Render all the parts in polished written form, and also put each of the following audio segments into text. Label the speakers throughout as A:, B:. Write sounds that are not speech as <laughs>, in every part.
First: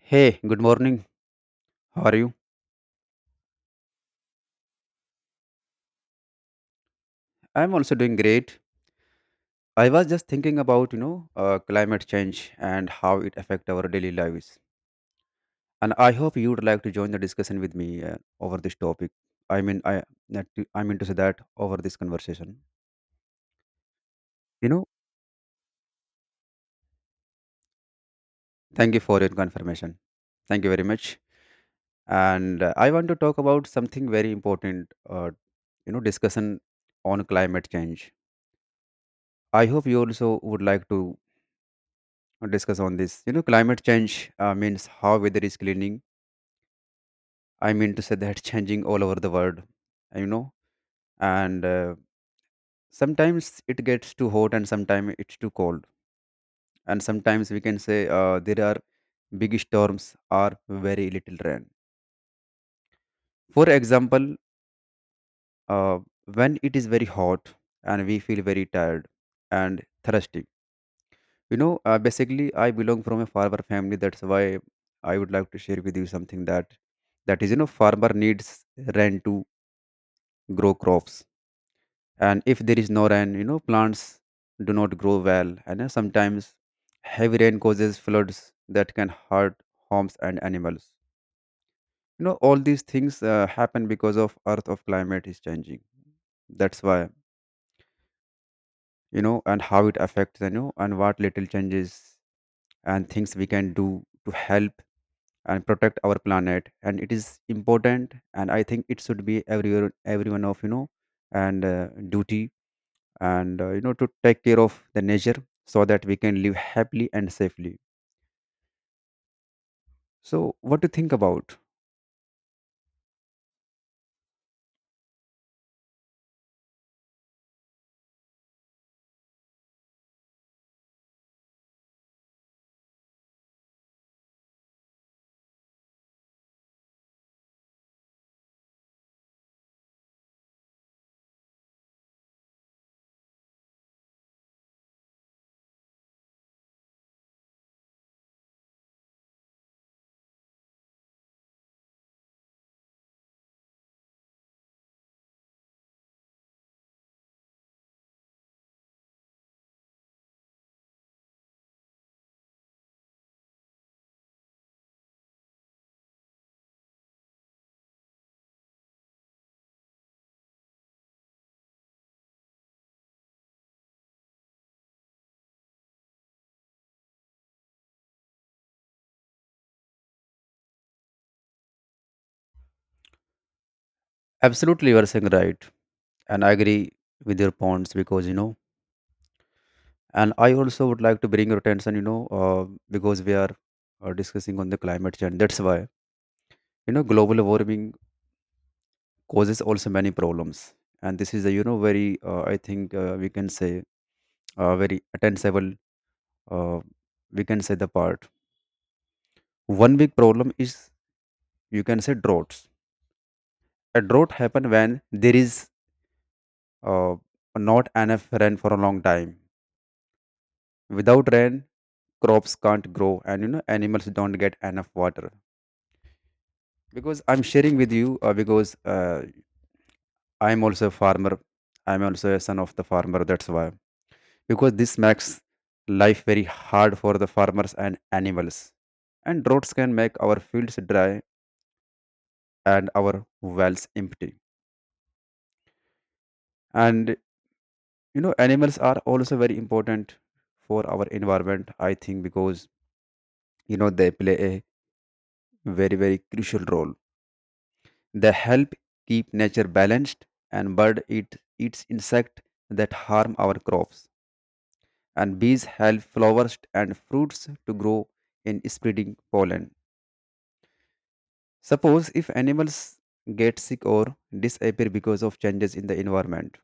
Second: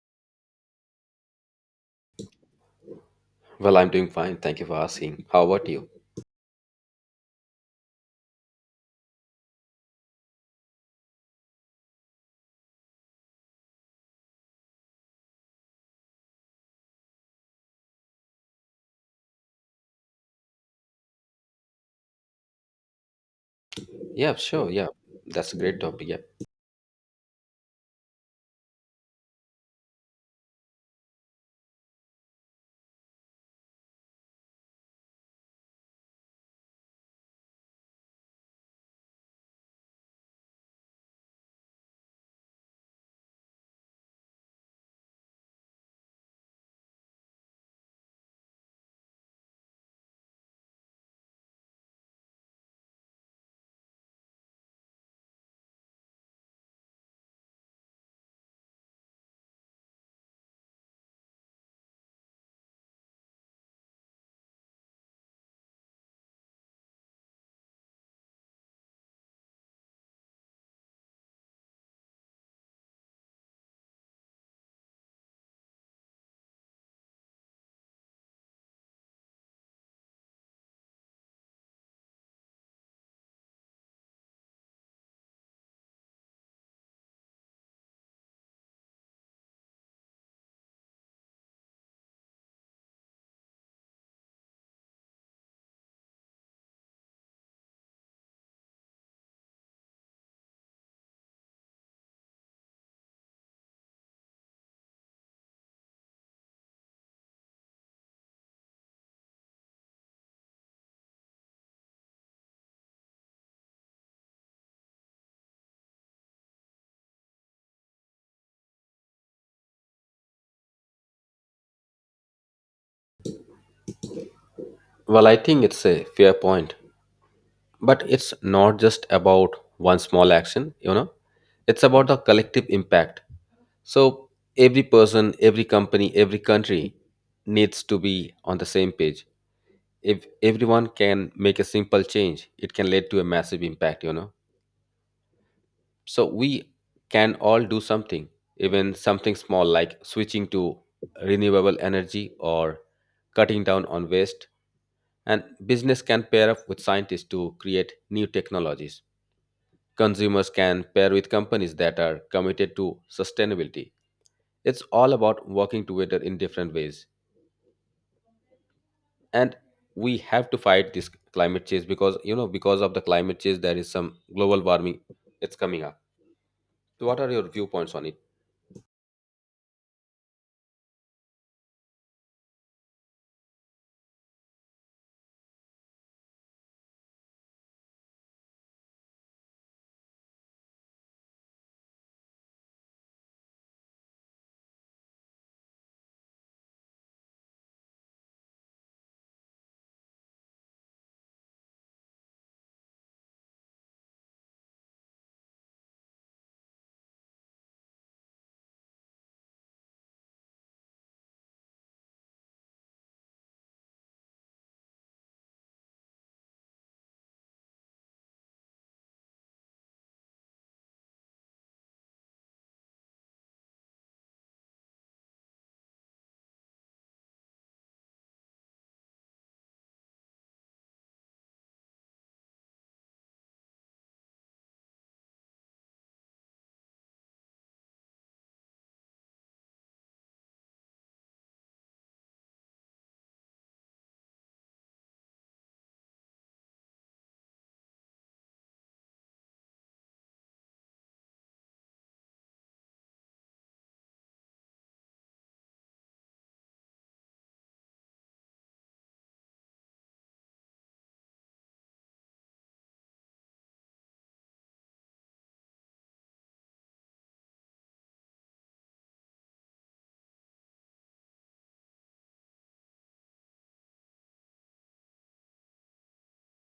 A: Hey, good morning. How are you?
B: Well, I'm doing fine. Thank you for asking. How about you?
A: I'm also doing great. I was just thinking about, climate change and how it affect our daily lives. And I hope you would like to join the discussion with me over this topic. I mean, I that I mean to say that over this conversation.
B: Yeah,
A: You
B: sure.
A: know,
B: Yeah, that's a great topic. Yeah.
A: Thank you for your confirmation. Thank you very much. And I want to talk about something very important. Discussion on climate change. I hope you also would like to discuss on this. You know, climate change means how weather is cleaning. I mean to say that <laughs> changing all over the world, you know, and sometimes it gets too hot and sometimes it's too cold. And sometimes we can say there are big storms or very little rain. For example, uh, when it is very hot and we feel very tired and thirsty. Basically, I belong from a farmer family. That's why I would like to share with you something that is, you know, farmer needs rain to grow crops, and if there is no rain, you know, plants do not grow well, and sometimes heavy rain causes floods that can hurt homes and animals. You know, all these things happen because of Earth of climate is changing. That's why, you know, and how it affects, you know, and what little changes and things we can do to help and protect our planet. And it is important, and I think it should be everyone of, you know, and duty and, you know, to take care of the nature so that we can live happily and safely. So what do you think about?
B: Well, I think it's a fair point, but it's not just about one small action, you know, it's about the collective impact. So every person, every company, every country needs to be on the same page. If everyone can make a simple change, it can lead to a massive impact, you know. So we can all do something, even something small like switching to renewable energy or cutting down on waste. And business can pair up with scientists to create new technologies. Consumers can pair with companies that are committed to sustainability. It's all about working together in different ways. And we have to fight this climate change, because you know, because of the climate change there is some global warming, it's coming up. So what are your viewpoints on it?
A: Absolutely, you are saying right, and I agree with your points because, you know, and I also would like to bring your attention, because we are discussing on the climate change. That's why, you know, global warming causes also many problems. And this is a, you know, very, I think, we can say, very attensible, uh, we can say the part. One big problem is, you can say, droughts. A drought happen when there is, uh, not enough rain for a long time. Without rain, crops can't grow, and you know, animals don't get enough water. Because I'm sharing with you, because I'm also a farmer, I'm also a son of the farmer. That's why, because this makes life very hard for the farmers and animals. And droughts can make our fields dry and our wells empty. And you know, animals are also very important for our environment, I think, because you know, they play a very, very crucial role. They help keep nature balanced, and bird eat eats insect that harm our crops. And bees help flowers and fruits to grow in spreading pollen. Suppose if animals get sick or disappear because of changes in the environment,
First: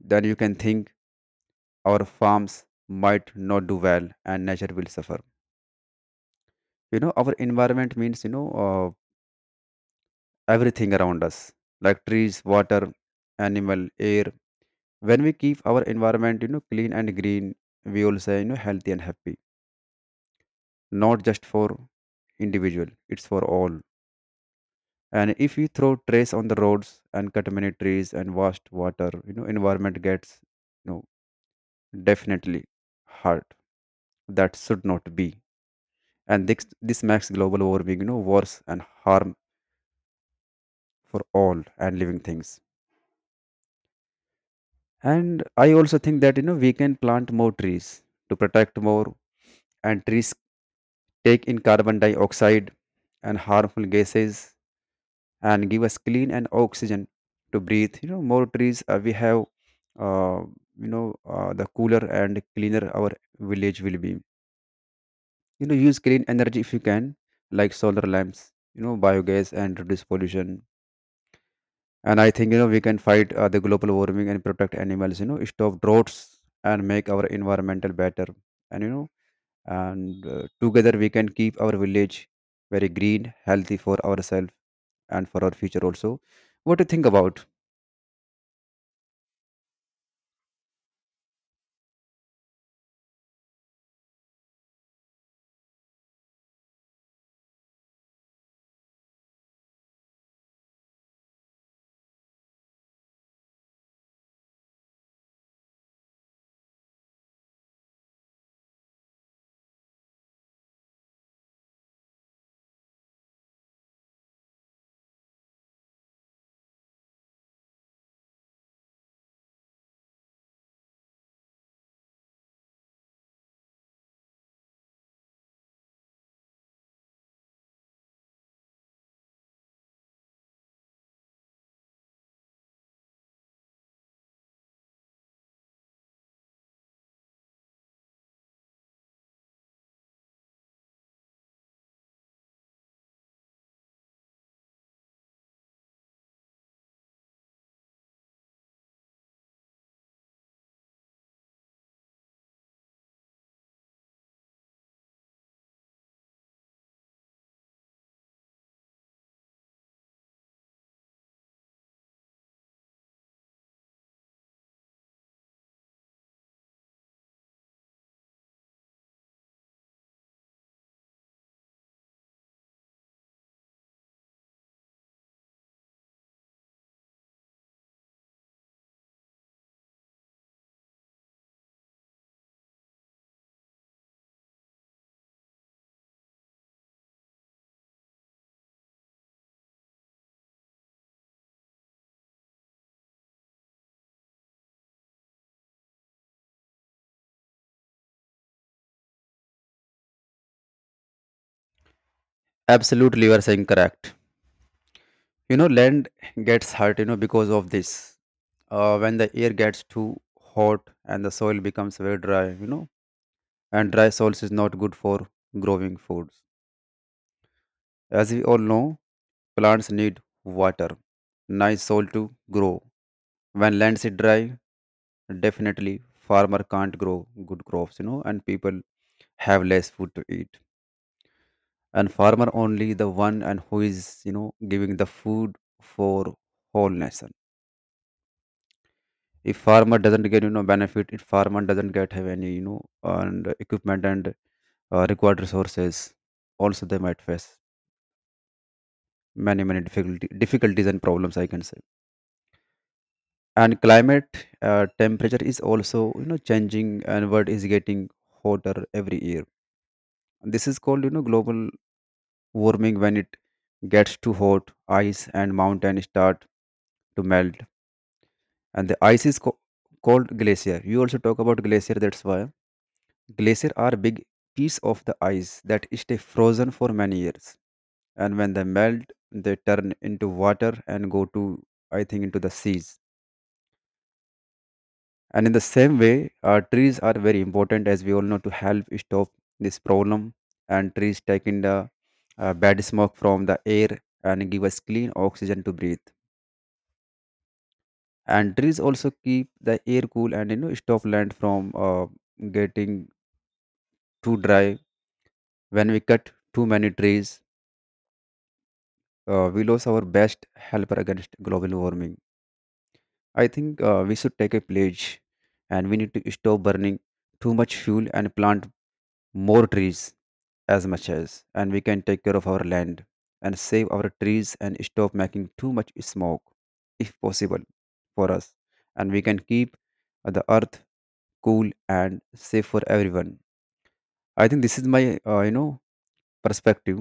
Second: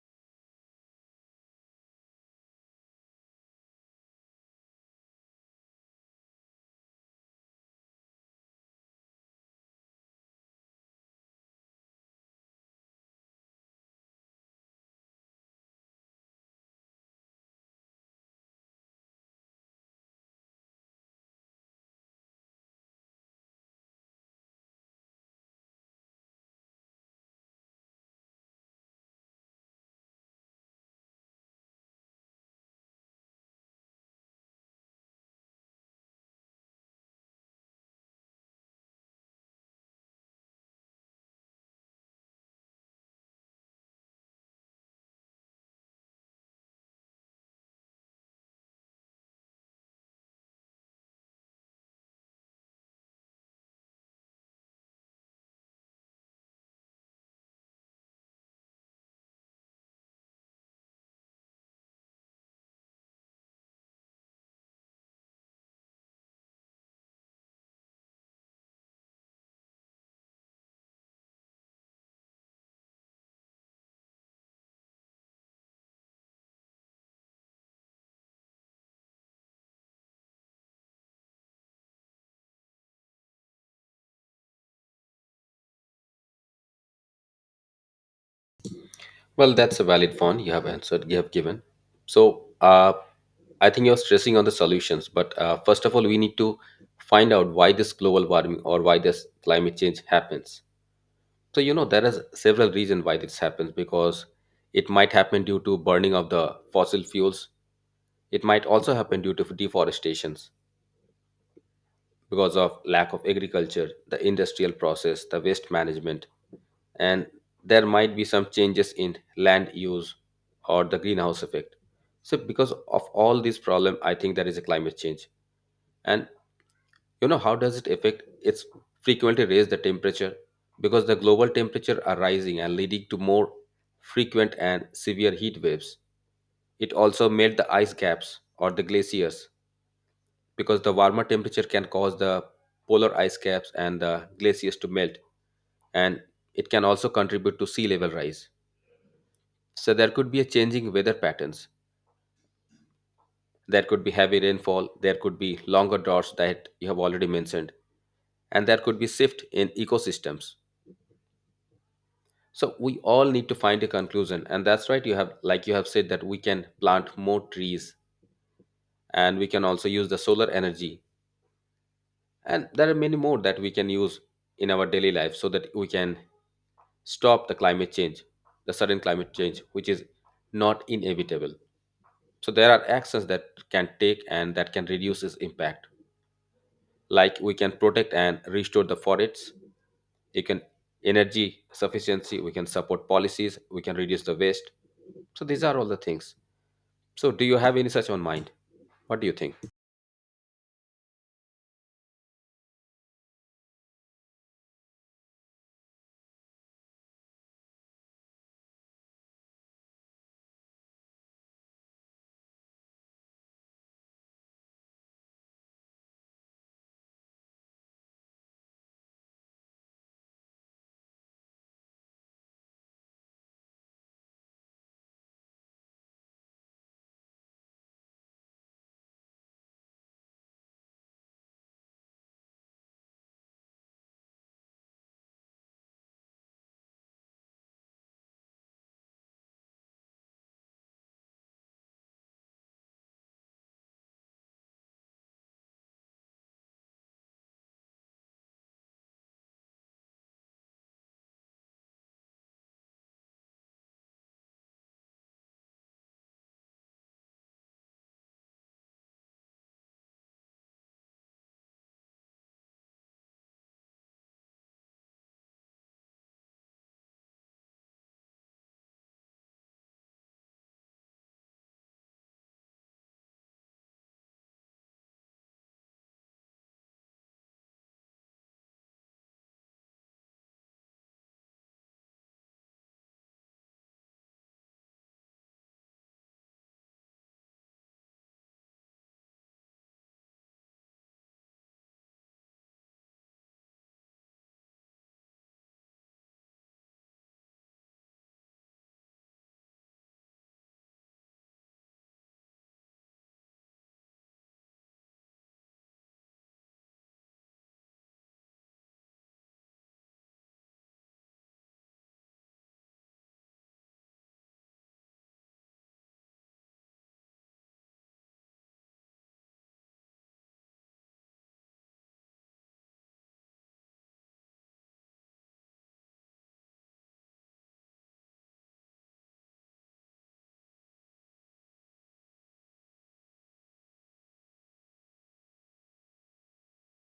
A: then you can think our farms might not do well and nature will suffer. You know, our environment means, everything around us, like trees, water, animal, air. When we keep our environment, you know, clean and green, we all say, you know, healthy and happy, not just for individual, it's for all. And if we throw trash on the roads and cut many trees and waste water, you know, environment gets, you know, definitely hurt. That should not be. And this makes global warming, you know, worse and harm for all and living things. And I also think that, you know, we can plant more trees to protect more. And trees take in carbon dioxide and harmful gases and give us clean and oxygen to breathe. You know, more trees we have, uh, the cooler and cleaner our village will be. You know, use clean energy if you can, like solar lamps, you know, biogas, and reduce pollution. And I think, you know, we can fight the global warming and protect animals, you know, stop droughts, and make our environmental better. And you know, and together we can keep our village very green, healthy for ourselves and for our future also. What do you think about?
B: Well, that's a valid one you have answered, you have given. So, I think you're stressing on the solutions, but first of all, we need to find out why this global warming or why this climate change happens. So, you know, there is several reasons why this happens, because it might happen due to burning of the fossil fuels. It might also happen due to deforestations because of lack of agriculture, the industrial process, the waste management, and there might be some changes in land use or the greenhouse effect. So because of all these problem, I think there is a climate change. And you know how does it affect? It's frequently raise the temperature because the global temperature are rising and leading to more frequent and severe heat waves. It also melt the ice caps or the glaciers because the warmer temperature can cause the polar ice caps and the glaciers to melt, and it can also contribute to sea level rise. So there could be a changing weather patterns, there could be heavy rainfall, there could be longer droughts that you have already mentioned, and there could be shift in ecosystems. So we all need to find a conclusion, and that's right, you have, like you have said, that we can plant more trees and we can also use the solar energy, and there are many more that we can use in our daily life so that we can stop the climate change, the sudden climate change, which is not inevitable. So there are actions that can take and that can reduce its impact. Like we can protect and restore the forests, you can energy sufficiency, we can support policies, we can reduce the waste. So these are all the things. So do you have any such on mind? What do you think?
A: Absolutely, you are saying correct. You know, land gets hurt, you know, because of this. When the air gets too hot and the soil becomes very dry, you know, and dry soils is not good for growing food. As we all know, plants need water, nice soil to grow. When lands is dry, definitely farmer can't grow good crops, you know, and people have less food to eat. And farmer only the one and who is, you know, giving the food for whole nation. If farmer doesn't get, you know, benefit, if farmer doesn't get have any, you know, and equipment and required resources, also they might face many difficulty, difficulties and problems, I can say. And climate, temperature is also, you know, changing, and world is getting hotter every year. This is called, you know, global warming. When it gets too hot, ice and mountain start to melt. And the ice is called glacier. You also talk about glacier. That's why glacier are big piece of the ice that stay frozen for many years. And when they melt, they turn into water and go to, I think, into the seas. And in the same way, trees are very important, as we all know, to help stop this problem. And trees take in the bad smoke from the air and give us clean oxygen to breathe. And trees also keep the air cool and, you know, stop land from getting too dry. When we cut too many trees, we lose our best helper against global warming. I think we should take a pledge, and we need to stop burning too much fuel and plant more trees as much as, and we can take care of our land and save our trees and stop making too much smoke, if possible, for us. And we can keep the earth cool and safe for everyone. I think this is my perspective.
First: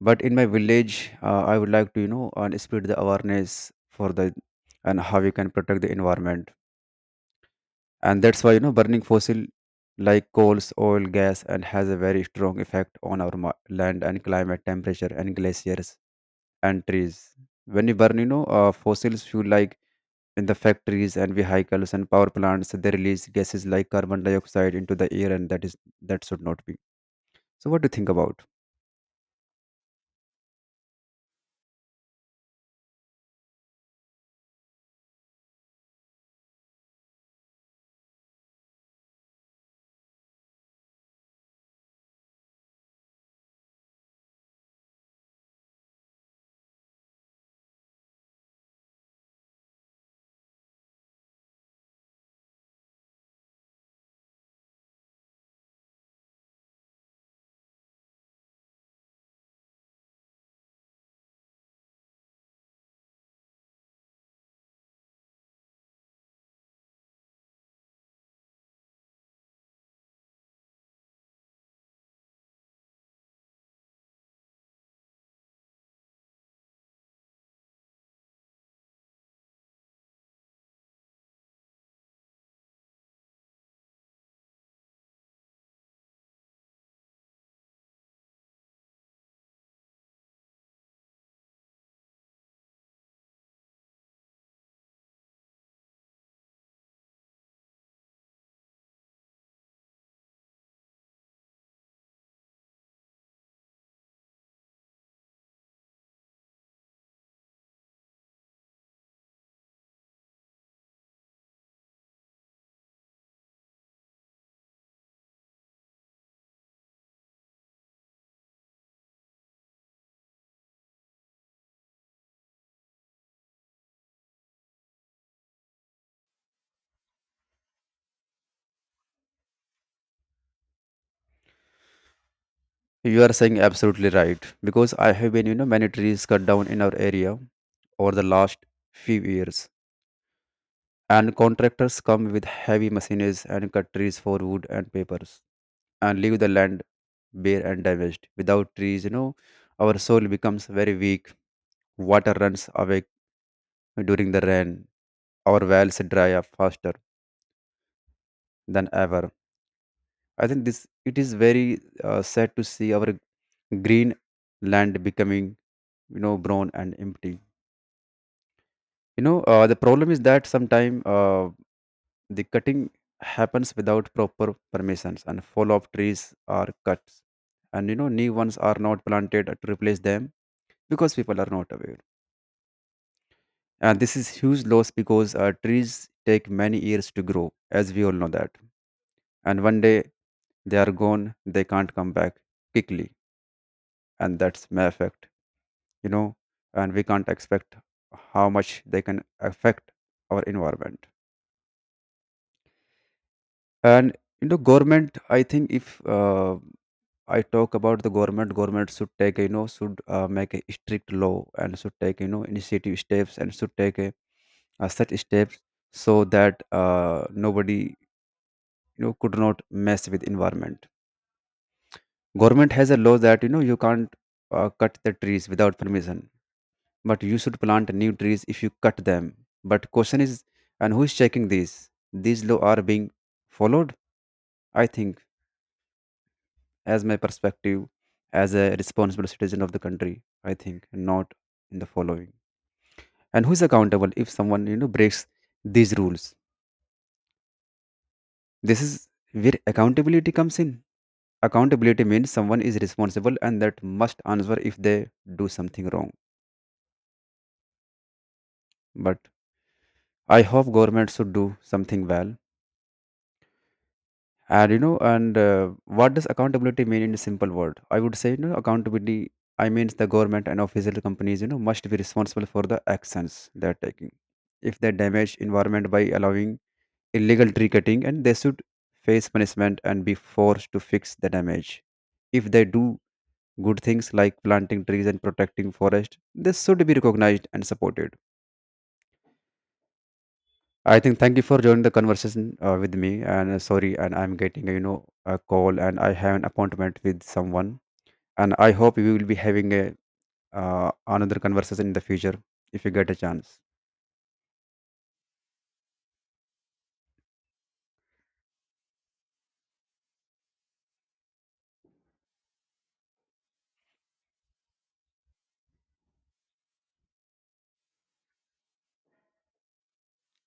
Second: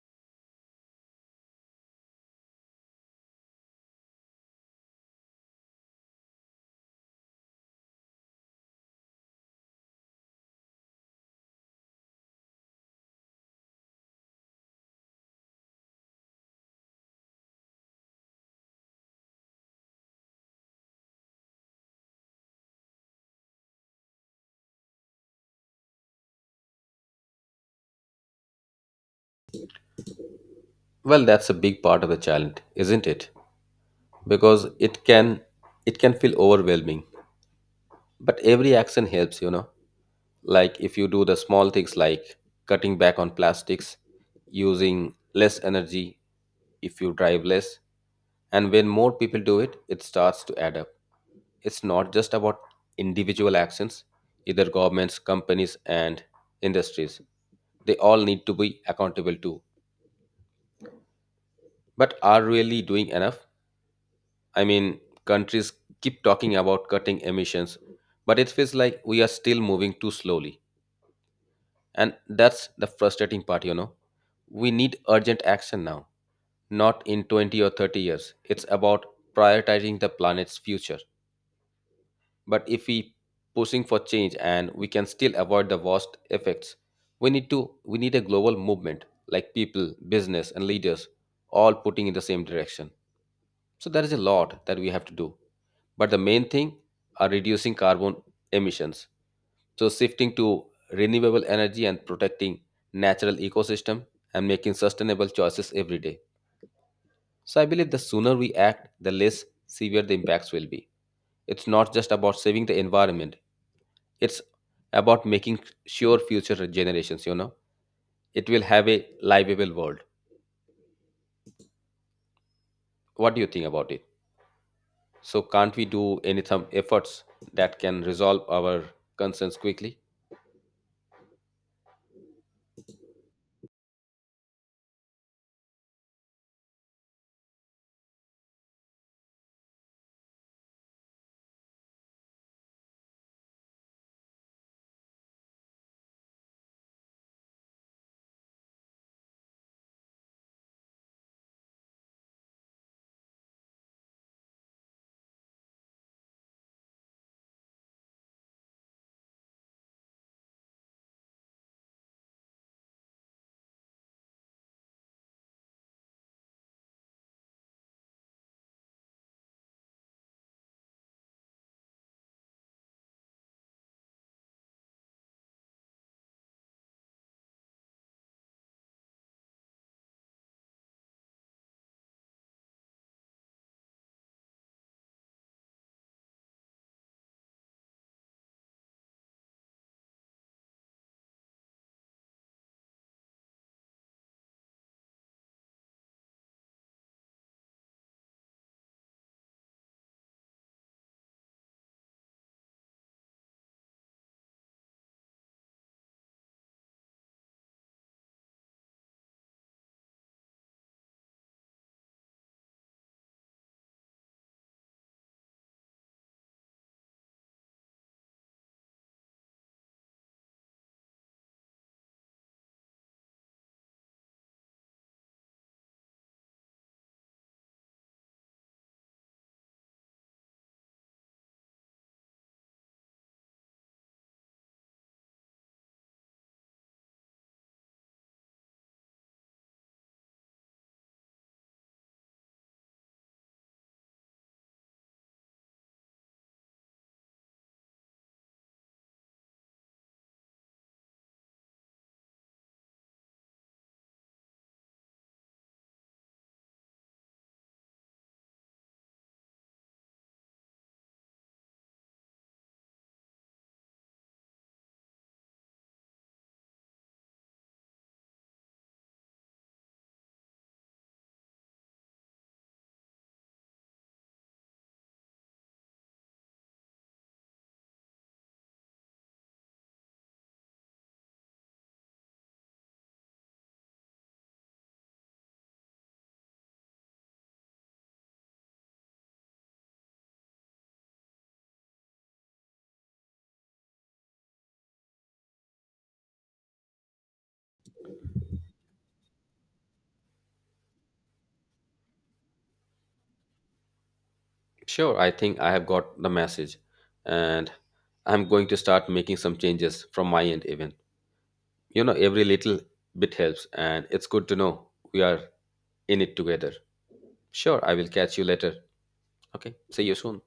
A: But in my village, I would like to, you know, and spread the awareness for the and how we can protect the environment. And that's why, you know, burning fossil like coals, oil, gas and has a very strong effect on our land and climate, temperature and glaciers and trees. When you burn, you know, fossils fuel like in the factories and vehicles and power plants, they release gases like carbon dioxide into the air, and that is, that should not be. So what do you think about?
B: Well, that's a big part of the challenge, isn't it? Because it can feel overwhelming. But every action helps, you know. Like if you do the small things like cutting back on plastics, using less energy, if you drive less, and when more people do it, it starts to add up. It's not just about individual actions, either. Governments, companies and industries, they all need to be accountable too. But are really doing enough, I mean, countries keep talking about cutting emissions, but it feels like we are still moving too slowly. And that's the frustrating part, you know. We need urgent action now, not in 20 or 30 years. It's about prioritizing the planet's future. But if we pushing for change, and we can still avoid the worst effects, we need a global movement, like people, business and leaders all putting in the same direction. So there is a lot that we have to do. But the main thing are reducing carbon emissions, so shifting to renewable energy and protecting natural ecosystem and making sustainable choices every day. So I believe the sooner we act, the less severe the impacts will be. It's not just about saving the environment. It's about making sure future generations, you know, it will have a livable world. What do you think about it? So can't we do any some efforts that can resolve our concerns quickly?
A: You are saying absolutely right, because I have been, you know, many trees cut down in our area over the last few years. And contractors come with heavy machines and cut trees for wood and papers and leave the land bare and damaged. Without trees, you know, our soil becomes very weak. Water runs away during the rain. Our wells dry up faster than ever. I think this it is very sad to see our green land becoming, you know, brown and empty. You know, the problem is that sometimes the cutting happens without proper permissions, and fall of trees are cut, and you know, new ones are not planted to replace them because people are not aware. And this is huge loss because trees take many years to grow, as we all know that. And one day they are gone, they can't come back quickly, and that's may affect, you know, and we can't expect how much they can affect our environment. And you know, government, I think, if I talk about the government should take, you know, should make a strict law and should take, you know, initiative steps and should take a, such steps, so that nobody, you know, could not mess with environment. Government has a law that, you know, you can't cut the trees without permission, but you should plant new trees if you cut them. But question is, and who is checking these law are being followed? I think, as my perspective, as a responsible citizen of the country, I think, not in the following. And who's accountable if someone, you know, breaks these rules? This is where accountability comes in. Accountability means someone is responsible and that must answer if they do something wrong. But I hope government should do something well. And you know, and what does accountability mean in a simple word? I would say, you know, accountability I means the government and official companies, you know, must be responsible for the actions they're taking. If they damage environment by allowing illegal tree cutting, and they should face punishment and be forced to fix the damage. If they do good things like planting trees and protecting forest, they should be recognized and supported. I think thank you for joining the conversation with me. And sorry, and I'm getting you know, a call, and I have an appointment with someone. And I hope we will be having a another conversation in the future if you get a chance.
B: Sure, I think I have got the message, and I'm going to start making some changes from my end even. You know, every little bit helps, and it's good to know we are in it together. Sure, I will catch you later. Okay, see you soon.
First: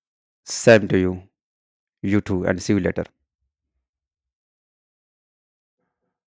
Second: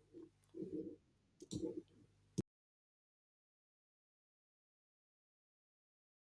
A: Same to you. You too, and see you later.